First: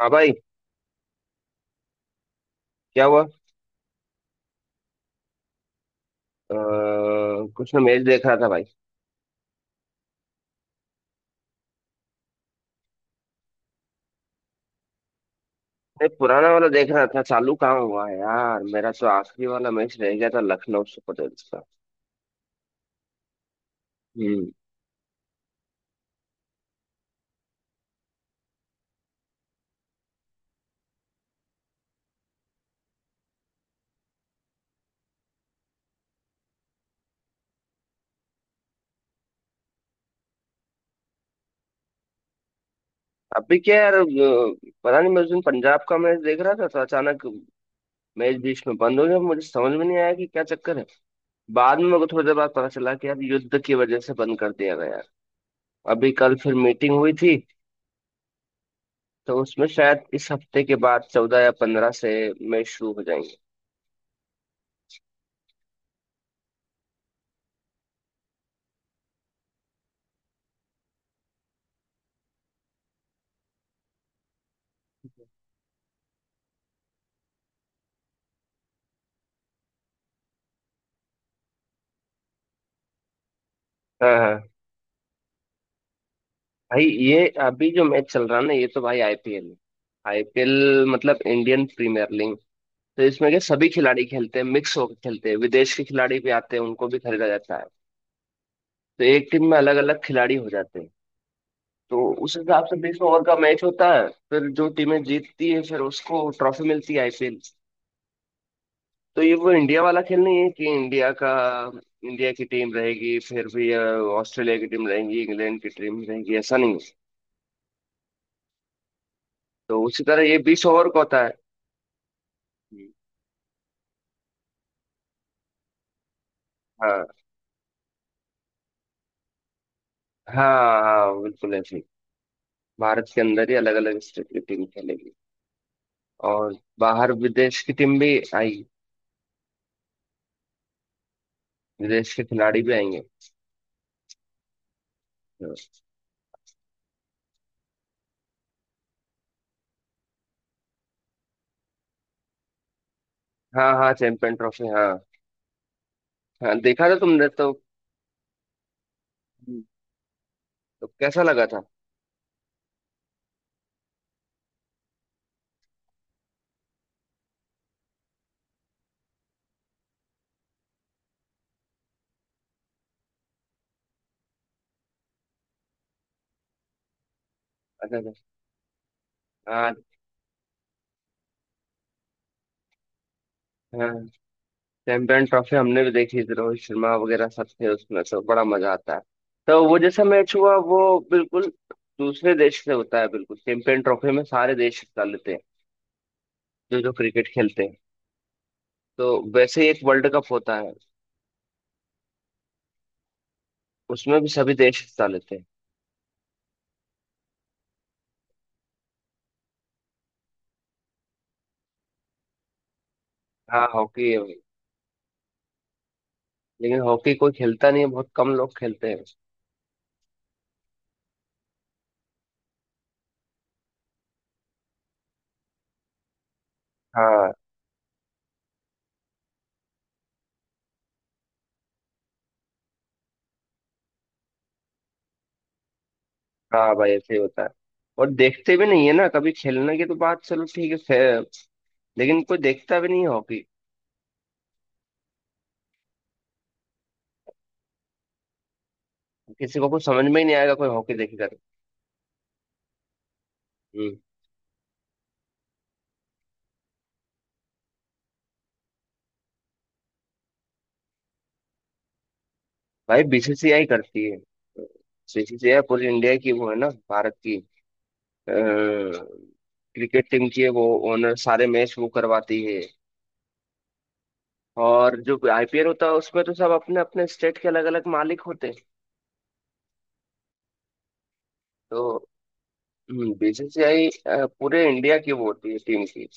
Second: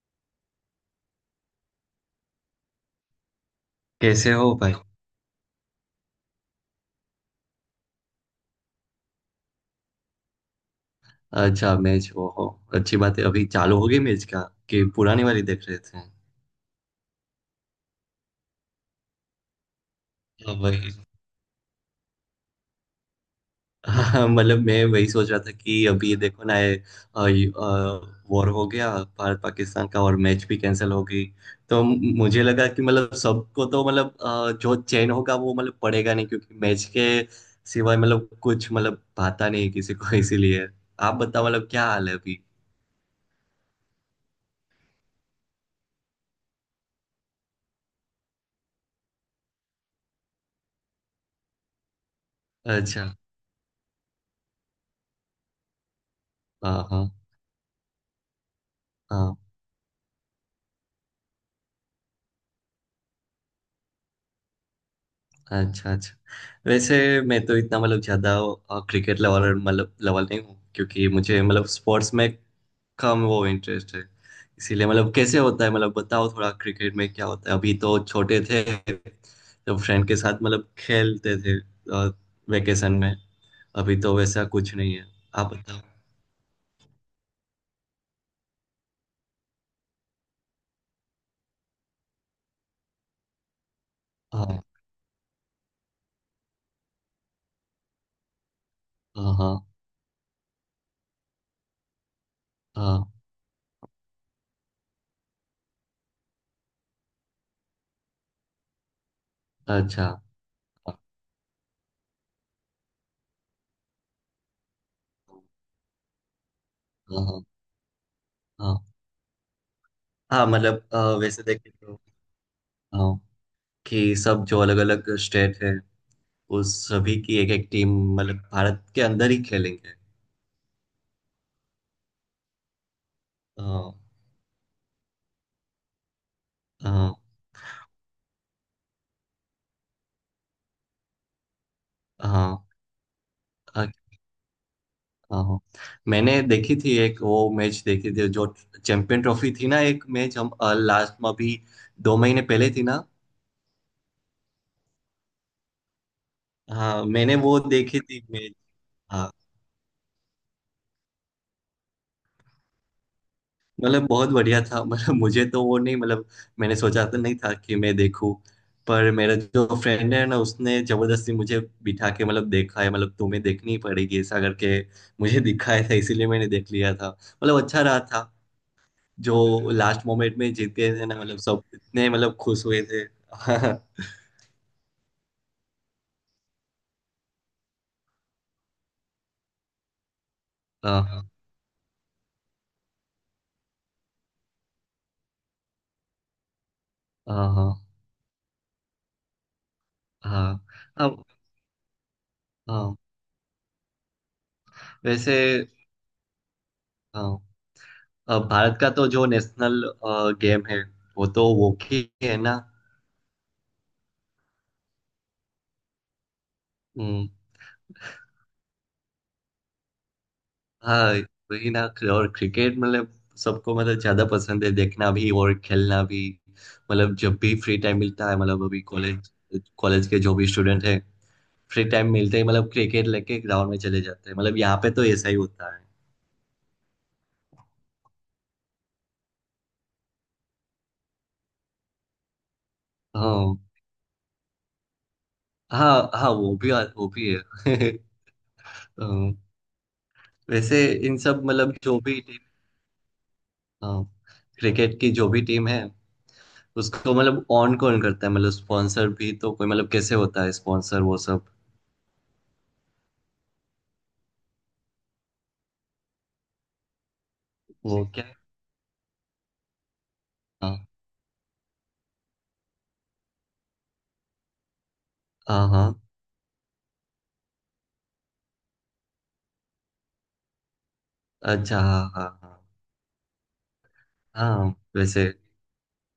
हाँ भाई। क्या हुआ? कैसे हो भाई। कुछ ना, मैच देख रहा था भाई। अच्छा मैच वो हो? अच्छी बात है। अभी चालू हो गई मैच का कि पुरानी वाली देख रहे थे? नहीं, पुराना वाला देख रहा था। चालू कहाँ हुआ है यार, मेरा तो आखिरी वाला मैच रह गया था हाँ, लखनऊ वही। सुपर जयंट्स का। हाँ, हम्म। मतलब मैं वही सोच रहा था कि अभी ये देखो ना, ये ये, वॉर हो गया, भारत पाकिस्तान का, और मैच भी कैंसिल हो गई। तो मुझे लगा कि मतलब सबको तो मतलब, जो चैन होगा वो मतलब पड़ेगा नहीं, क्योंकि मैच के सिवाय मतलब कुछ मतलब भाता नहीं है किसी को। इसीलिए आप बताओ मतलब क्या हाल है अभी। अभी क्या यार पता नहीं, मैं उस दिन पंजाब का मैच देख रहा था तो अचानक मैच बीच में बंद हो गया, मुझे समझ में नहीं आया कि क्या चक्कर है। बाद में मेरे को थोड़ी देर बाद पता चला अच्छा। कि यार युद्ध की वजह से बंद कर दिया गया। अभी कल फिर हाँ मीटिंग हाँ हुई थी तो हाँ। उसमें शायद इस हफ्ते के बाद 14 या 15 से मैच शुरू हो जाएंगे। अच्छा अच्छा। वैसे मैं तो इतना मतलब ज्यादा क्रिकेट लेवल मतलब लेवल नहीं हूँ, क्योंकि मुझे मतलब स्पोर्ट्स में कम वो इंटरेस्ट है। इसीलिए मतलब कैसे होता है, मतलब बताओ थोड़ा क्रिकेट में क्या होता है। अभी तो छोटे थे तो फ्रेंड के साथ मतलब खेलते थे, वेकेशन में। अभी तो हाँ वैसा हाँ, कुछ नहीं है। आप बताओ। भाई ये अभी जो मैच चल रहा है ना ये तो भाई आईपीएल है। आईपीएल मतलब इंडियन प्रीमियर लीग। तो इसमें के सभी खिलाड़ी खेलते हैं, हाँ मिक्स होकर खेलते हैं, विदेश के खिलाड़ी भी आते हैं, उनको भी खरीदा जाता है। तो एक हाँ टीम में हाँ। अलग अलग खिलाड़ी हो जाते हैं। तो उस हिसाब से बीस हाँ, ओवर का मैच होता है, फिर जो टीमें जीतती है फिर उसको ट्रॉफी मिलती है, आईपीएल। तो ये वो इंडिया वाला अच्छा। खेल हाँ नहीं है कि इंडिया का इंडिया की टीम रहेगी, फिर भी ऑस्ट्रेलिया की टीम रहेगी, इंग्लैंड की टीम रहेगी, ऐसा नहीं है। हाँ हाँ। तो उसी तरह ये हाँ 20 ओवर मतलब का होता है। वैसे देखें तो, हाँ, कि सब जो अलग अलग स्टेट है उस हाँ सभी की एक एक टीम मतलब भारत के अंदर ही खेलेंगे। हाँ हाँ, बिल्कुल ऐसे ही। भारत के अंदर ही अलग हाँ अलग स्टेट की टीम खेलेगी और बाहर हाँ विदेश की टीम भी आएगी, विदेश के हाँ खिलाड़ी भी आएंगे। हाँ हाँ। मैंने देखी थी, एक वो मैच देखी थी जो, चैंपियन ट्रॉफी थी ना, एक मैच हम लास्ट में, अभी 2 महीने पहले थी ना। हाँ हाँ चैंपियन ट्रॉफी, हाँ। हाँ देखा था हाँ तुमने मैंने तो। वो देखी थी मैच। हाँ। तो कैसा लगा था? मतलब बहुत बढ़िया था, मतलब मुझे तो वो नहीं मतलब मैंने सोचा तो नहीं था कि मैं देखूं, पर मेरा जो फ्रेंड है ना उसने जबरदस्ती मुझे बिठा के मतलब देखा है, मतलब तुम्हें देखनी पड़ेगी ऐसा करके मुझे दिखाया था, इसीलिए मैंने देख लिया था, मतलब अच्छा अच्छा रहा अच्छा। था। जो हाँ लास्ट मोमेंट में जीत गए थे ना, मतलब सब इतने मतलब खुश हुए थे। हाँ चैंपियन ट्रॉफी हमने भी देखी थी, रोहित शर्मा वगैरह सब थे, उसमें तो बड़ा मजा आता है। तो वो जैसा मैच हुआ वो हाँ हाँ बिल्कुल दूसरे देश से होता है, बिल्कुल चैंपियन ट्रॉफी में सारे देश हिस्सा लेते हैं जो जो क्रिकेट खेलते हाँ हैं। तो वैसे ही एक वर्ल्ड कप हाँ। होता है, अब, हाँ, उसमें भी सभी देश हिस्सा लेते वैसे, हैं। हाँ, अब भारत का तो जो नेशनल गेम है वो तो हॉकी है ना। हाँ हॉकी है भाई, लेकिन हॉकी हम्म। कोई खेलता नहीं है, बहुत कम लोग खेलते हैं। हाँ वही ना। और क्रिकेट मतलब सबको मतलब ज्यादा पसंद है, देखना भी और खेलना भी। मतलब हाँ जब भी फ्री टाइम मिलता है, मतलब अभी कॉलेज कॉलेज के जो भी स्टूडेंट हैं फ्री टाइम मिलते ही मतलब क्रिकेट लेके ग्राउंड में चले जाते हैं, मतलब यहाँ पे तो ऐसा ही होता है। हाँ भाई ऐसे ही होता है। और देखते भी नहीं है ना, कभी खेलने की तो बात चलो ठीक है। लेकिन कोई देखता भी नहीं है हॉकी। हाँ हाँ हाँ। वो भी, वो भी है। हाँ। किसी को कुछ समझ में ही नहीं आएगा कोई वैसे हॉकी इन देखेगा तो। सब मतलब जो भी टीम, हम्म। हाँ, क्रिकेट की जो भी टीम है उसको मतलब ऑन कौन करता है, मतलब स्पॉन्सर भी तो कोई, मतलब कैसे होता है स्पॉन्सर वो सब। भाई बीसीसीआई करती है। बीसीसीआई पूरी इंडिया की वो है ना, भारत की वो क्या? क्रिकेट टीम की है वो। हाँ। ओनर सारे मैच वो करवाती है। और जो आईपीएल हाँ होता है हाँ। उसमें तो सब अपने अपने स्टेट के अलग अलग मालिक होते हैं। अच्छा हाँ तो हाँ हाँ। बीसीसीआई पूरे हाँ इंडिया की वो वैसे। होती है टीम की।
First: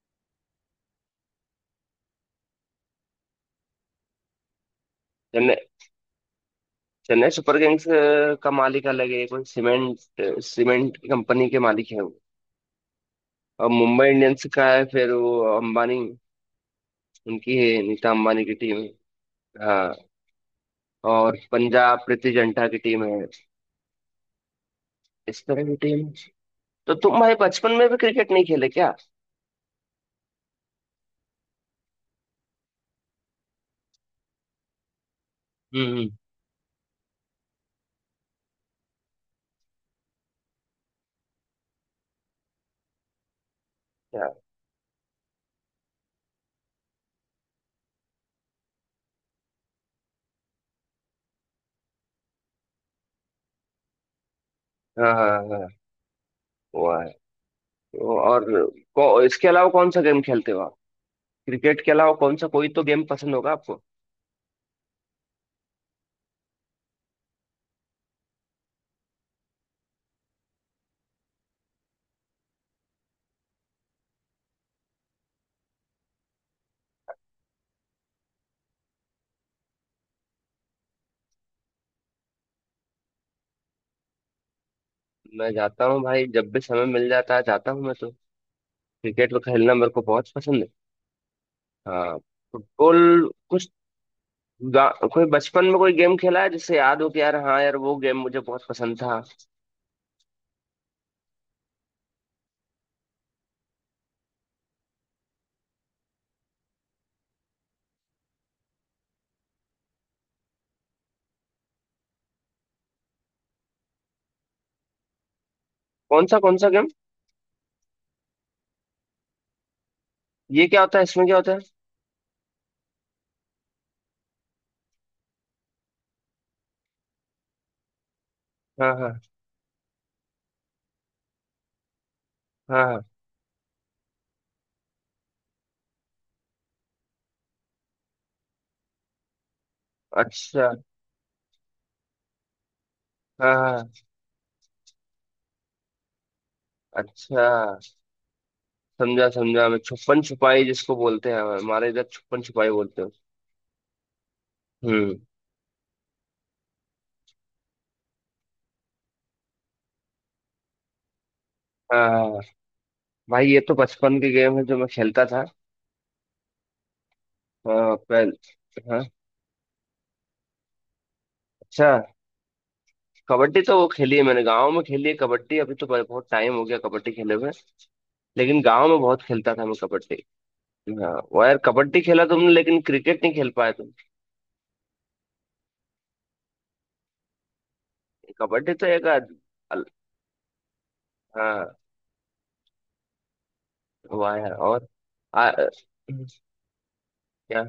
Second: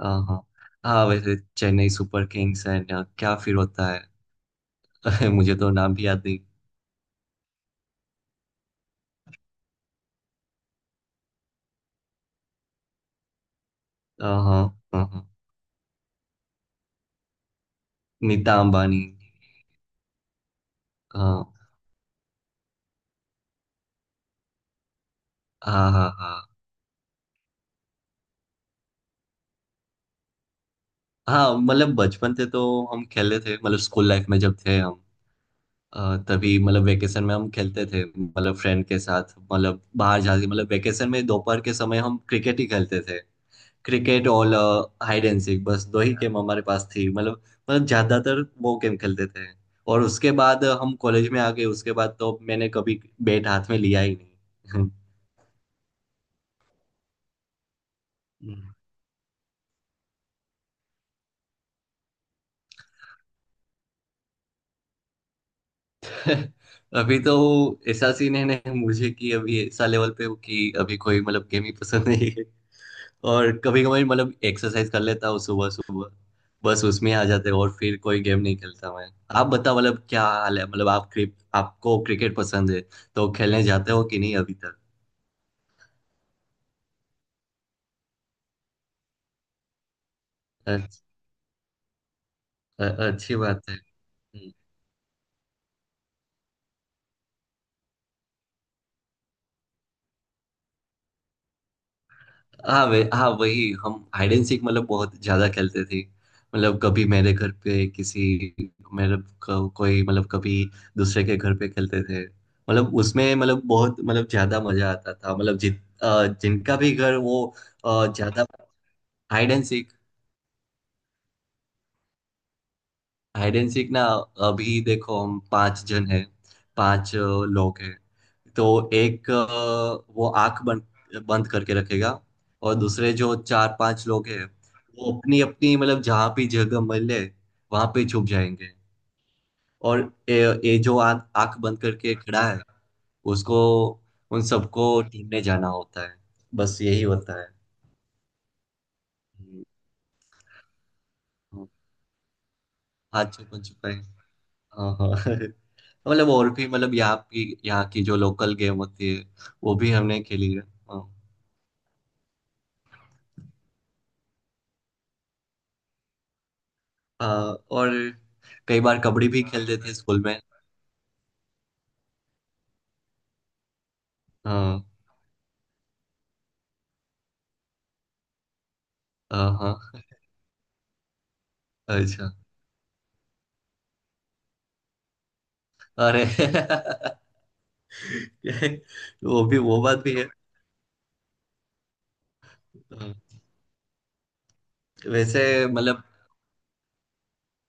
हाँ हाँ हाँ। वैसे चेन्नई सुपर किंग्स एंड क्या फिर होता है? मुझे चेन्नई तो नाम भी याद नहीं। चेन्नई सुपर किंग्स का मालिक अलग है, कोई सीमेंट सीमेंट की कंपनी के मालिक है वो। और मुंबई हाँ इंडियंस हाँ का है हाँ फिर हाँ। वो अंबानी, उनकी है, नीता अंबानी की नीता टीम है। अंबानी। हाँ। और हाँ पंजाब प्रीति जिंटा की टीम है। इस तरह की हाँ टीम हाँ है। हाँ। तो तुम भाई बचपन में भी क्रिकेट नहीं खेले क्या? हाँ मतलब बचपन से तो हम खेले थे, मतलब स्कूल लाइफ में जब थे हम, हम्म। तभी मतलब वेकेशन में हम खेलते थे, मतलब फ्रेंड के साथ मतलब बाहर जाके मतलब वेकेशन में दोपहर के समय हम क्रिकेट ही खेलते थे। क्रिकेट क्या? और हाइड एंड सीक, बस दो ही गेम हमारे पास थी। मतलब, मतलब ज्यादातर वो गेम खेलते थे। और उसके बाद हम कॉलेज में आ गए। उसके बाद तो मैंने कभी बैट हाथ में लिया ही नहीं। हाँ हाँ हाँ वो है। तो और हम्म। इसके अलावा कौन सा गेम खेलते हो आप? क्रिकेट के अलावा कौन सा, कोई तो गेम पसंद होगा आपको? अभी तो ऐसा सीन है ना मुझे, कि अभी ऐसा लेवल पे हूँ कि अभी कोई मतलब गेम ही पसंद नहीं है। और कभी कभी मतलब एक्सरसाइज कर लेता हूँ सुबह सुबह, बस उसमें आ जाते हैं और फिर कोई गेम नहीं खेलता मैं। आप बताओ मतलब क्या हाल है, मतलब आप क्रिक आपको क्रिकेट पसंद है तो खेलने जाते हो कि नहीं अभी? मैं जाता हूँ भाई, जब भी समय मिल जाता है जाता हूँ मैं तो। क्रिकेट में खेलना मेरे को बहुत पसंद है। अच्छा। हाँ फुटबॉल अच्छी कुछ बात है। हम्म। कोई बचपन में कोई गेम खेला है जिससे याद हो कि यार हाँ यार वो गेम मुझे बहुत पसंद था? हाँ, वे हाँ वही, हम हाइड एंड सीक मतलब बहुत ज्यादा खेलते थे। मतलब कभी मेरे घर पे किसी, मेरे को, कोई मतलब कभी दूसरे के घर पे खेलते थे, मतलब उसमें मतलब बहुत मतलब ज्यादा मजा आता था, मतलब कौन सा जिनका गेम? भी घर वो, ज्यादा, हाइड एंड ये क्या होता है, इसमें क्या होता है? हाइड एंड सीक ना? अभी देखो हम पांच जन हैं, पांच लोग हैं। तो हाँ हाँ एक, वो आंख बंद बंद करके रखेगा, और हाँ हाँ, दूसरे जो चार पांच लोग हैं वो अपनी अपनी मतलब जहाँ भी जगह मिले वहां पे छुप जाएंगे। और ये अच्छा ये जो आंख बंद करके खड़ा है हाँ उसको, हाँ। उन सबको ढूंढने जाना होता है। बस यही होता अच्छा है। समझा हम्म। समझा, मैं छुपन छुपाई जिसको बोलते हैं, हमारे इधर छुपन छुपाई बोलते हैं। हाँ, छुपन छुपाई। हाँ हाँ। हम्म। मतलब और भी, मतलब यहाँ की जो लोकल गेम होती है, वो भी हमने खेली है। हाँ। हाँ हाँ, भाई ये तो बचपन के गेम है जो मैं खेलता था। हाँ, और हाँ पहले। कई बार हाँ कबड्डी भी, हाँ, खेलते थे भाई स्कूल में। अच्छा। कबड्डी तो वो खेली है मैंने, गांव में हाँ खेली है कबड्डी। अभी तो बहुत टाइम हो गया कबड्डी खेले हुए। लेकिन गांव में बहुत हाँ खेलता था मैं हाँ। कबड्डी। हाँ वो यार कबड्डी खेला अच्छा। तुमने लेकिन क्रिकेट नहीं खेल पाए तुम। अरे। कबड्डी तो एक वो भी, वो अल- बात भी है। हाँ हाँ। हुआ है और वैसे आ, मतलब, क्या?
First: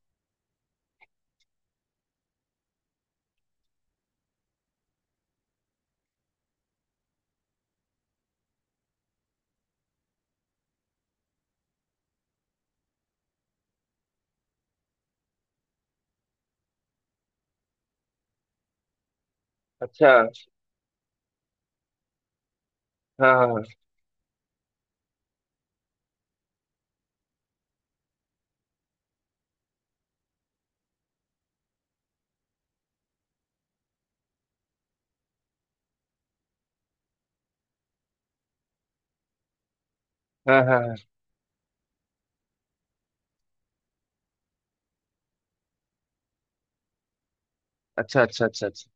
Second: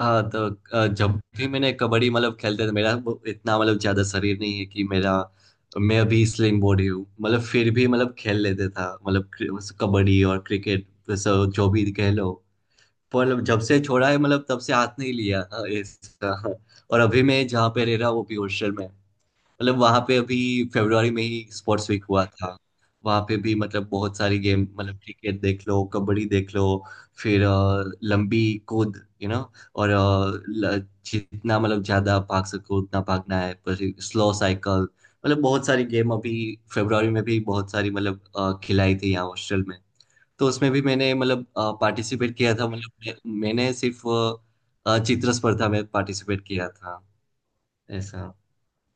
हाँ तो जब भी मैंने कबड्डी मतलब खेलते थे, मेरा वो इतना मतलब ज्यादा शरीर नहीं है कि मेरा, मैं अभी स्लिम बॉडी हूँ, मतलब फिर भी मतलब खेल लेते था मतलब कबड्डी और क्रिकेट, वैसे जो भी कह लो। पर जब से छोड़ा है मतलब तब से हाथ नहीं लिया। हाँ, ऐसा। और अभी मैं जहाँ पे रह रहा हूँ वो भी हॉस्टल में, मतलब वहाँ पे अच्छा अभी फरवरी में ही स्पोर्ट्स वीक हुआ था। वहाँ हाँ पे भी हाँ मतलब बहुत सारी गेम, मतलब क्रिकेट देख लो, कबड्डी देख लो, फिर लंबी कूद, और जितना मतलब ज्यादा भाग सको उतना भागना है, पर स्लो साइकिल। मतलब बहुत सारी गेम अभी फरवरी में भी बहुत सारी मतलब खिलाई थी यहाँ हॉस्टल में। तो हाँ उसमें हाँ भी हाँ। मैंने मतलब पार्टिसिपेट किया था, मतलब मैंने सिर्फ चित्र स्पर्धा में पार्टिसिपेट किया था अच्छा ऐसा। अच्छा अच्छा अच्छा।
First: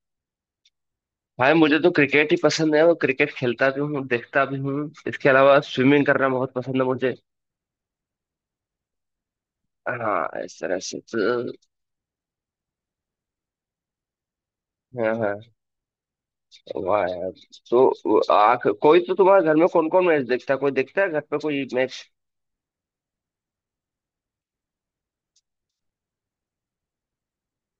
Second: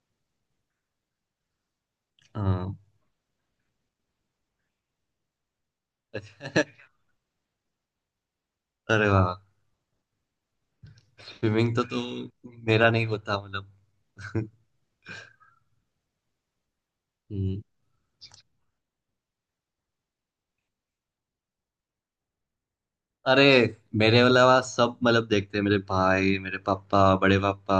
भाई मुझे तो क्रिकेट ही पसंद हाँ। है, और क्रिकेट खेलता भी हूँ देखता भी हूँ। इसके अलावा स्विमिंग करना बहुत पसंद है मुझे। अरे वाह! हाँ इस तरह से तो। स्विमिंग तो मेरा नहीं होता मतलब। हाँ हाँ। वाह यार। हम्म। तो वो आख कोई तो तुम्हारे घर में कौन कौन मैच देखता है, कोई देखता है घर पे कोई मैच? अरे, मेरे अलावा सब मतलब देखते हैं, मेरे भाई, मेरे पापा, बड़े पापा,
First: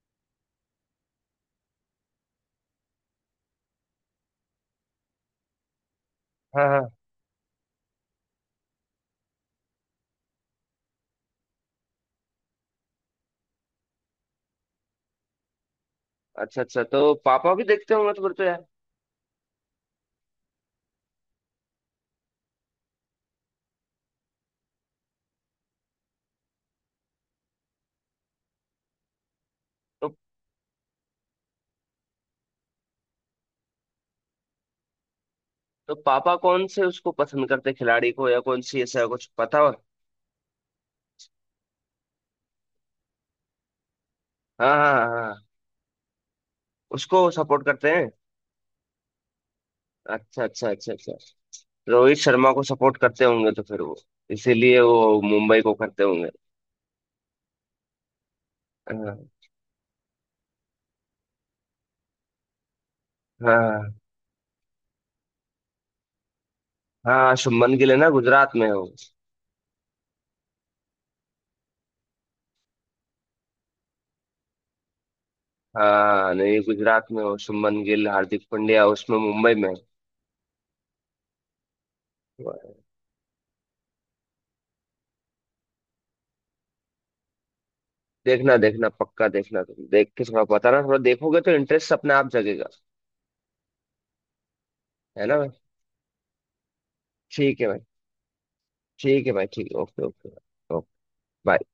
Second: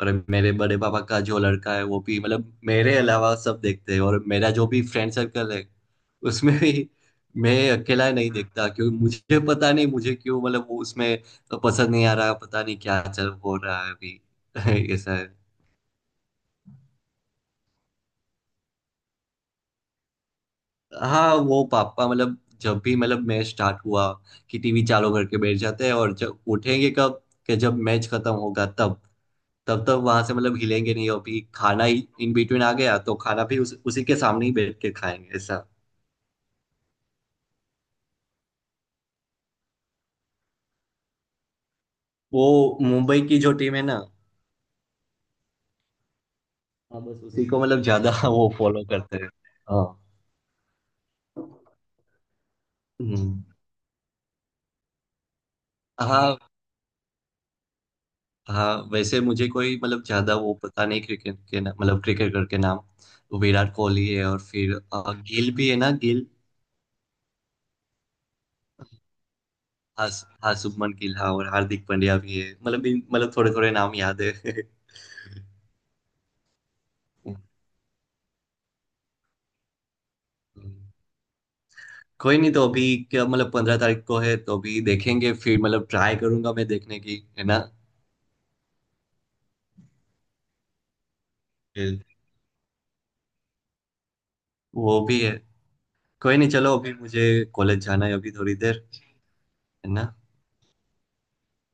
और मेरे बड़े पापा का जो लड़का है वो भी, मतलब मेरे अलावा सब देखते हैं। और मेरा जो भी फ्रेंड सर्कल है उसमें हाँ भी हाँ। मैं अकेला नहीं देखता, क्योंकि मुझे पता नहीं मुझे क्यों मतलब वो उसमें पसंद नहीं आ रहा, पता नहीं क्या चल हो रहा है अभी। ऐसा है। अच्छा अच्छा तो पापा भी देखते होंगे तो फिर तो यार। हाँ, वो पापा मतलब जब भी मतलब मैच स्टार्ट हुआ कि टीवी चालू करके बैठ जाते हैं, और जब उठेंगे कब? कि जब मैच खत्म होगा तब। तब तक तो, वहां से मतलब हिलेंगे नहीं, अभी खाना ही इन बिटवीन आ गया तो खाना भी उसी के सामने ही बैठ के खाएंगे, ऐसा। तो पापा कौन से उसको पसंद करते हैं, खिलाड़ी को, या कौन सी, ऐसा कुछ पता हो? वो मुंबई की जो टीम है ना। हाँ हाँ हाँ हाँ। हाँ, उसको बस उसी को सपोर्ट मतलब करते हैं। ज्यादा वो फॉलो करते हैं। हाँ। अच्छा अच्छा अच्छा अच्छा। रोहित शर्मा को सपोर्ट करते हम्म। होंगे तो फिर वो इसीलिए वो मुंबई को करते होंगे। हाँ हाँ। वैसे हाँ मुझे कोई मतलब ज्यादा वो पता नहीं क्रिकेट के, ना मतलब क्रिकेटर के नाम। विराट हाँ कोहली है, और फिर गिल भी है ना, गिल। हाँ हाँ, शुभमन गिल है ना, गुजरात में हो। हाँ, हाँ शुभमन गिल। हाँ, और हार्दिक पांड्या भी है, मतलब मतलब थोड़े थोड़े नाम याद है। हाँ नहीं, गुजरात में हो शुभमन गिल हार्दिक पांड्या, उसमें मुंबई में हम्म। कोई नहीं तो है। अभी। क्या मतलब 15 तारीख को है तो अभी देखेंगे, फिर मतलब ट्राई करूंगा मैं देखने की, है ना? देखना देखना पक्का देखना, तुम देख के थोड़ा बताना, थोड़ा देखोगे तो इंटरेस्ट फिर अपने आप जगेगा। वो भी है है। ना भाई? कोई नहीं चलो, अभी मुझे ठीक है भाई, कॉलेज जाना है, अभी थोड़ी देर, ठीक है भाई, ठीक है, है ओके ना? ओके। Okay, bye.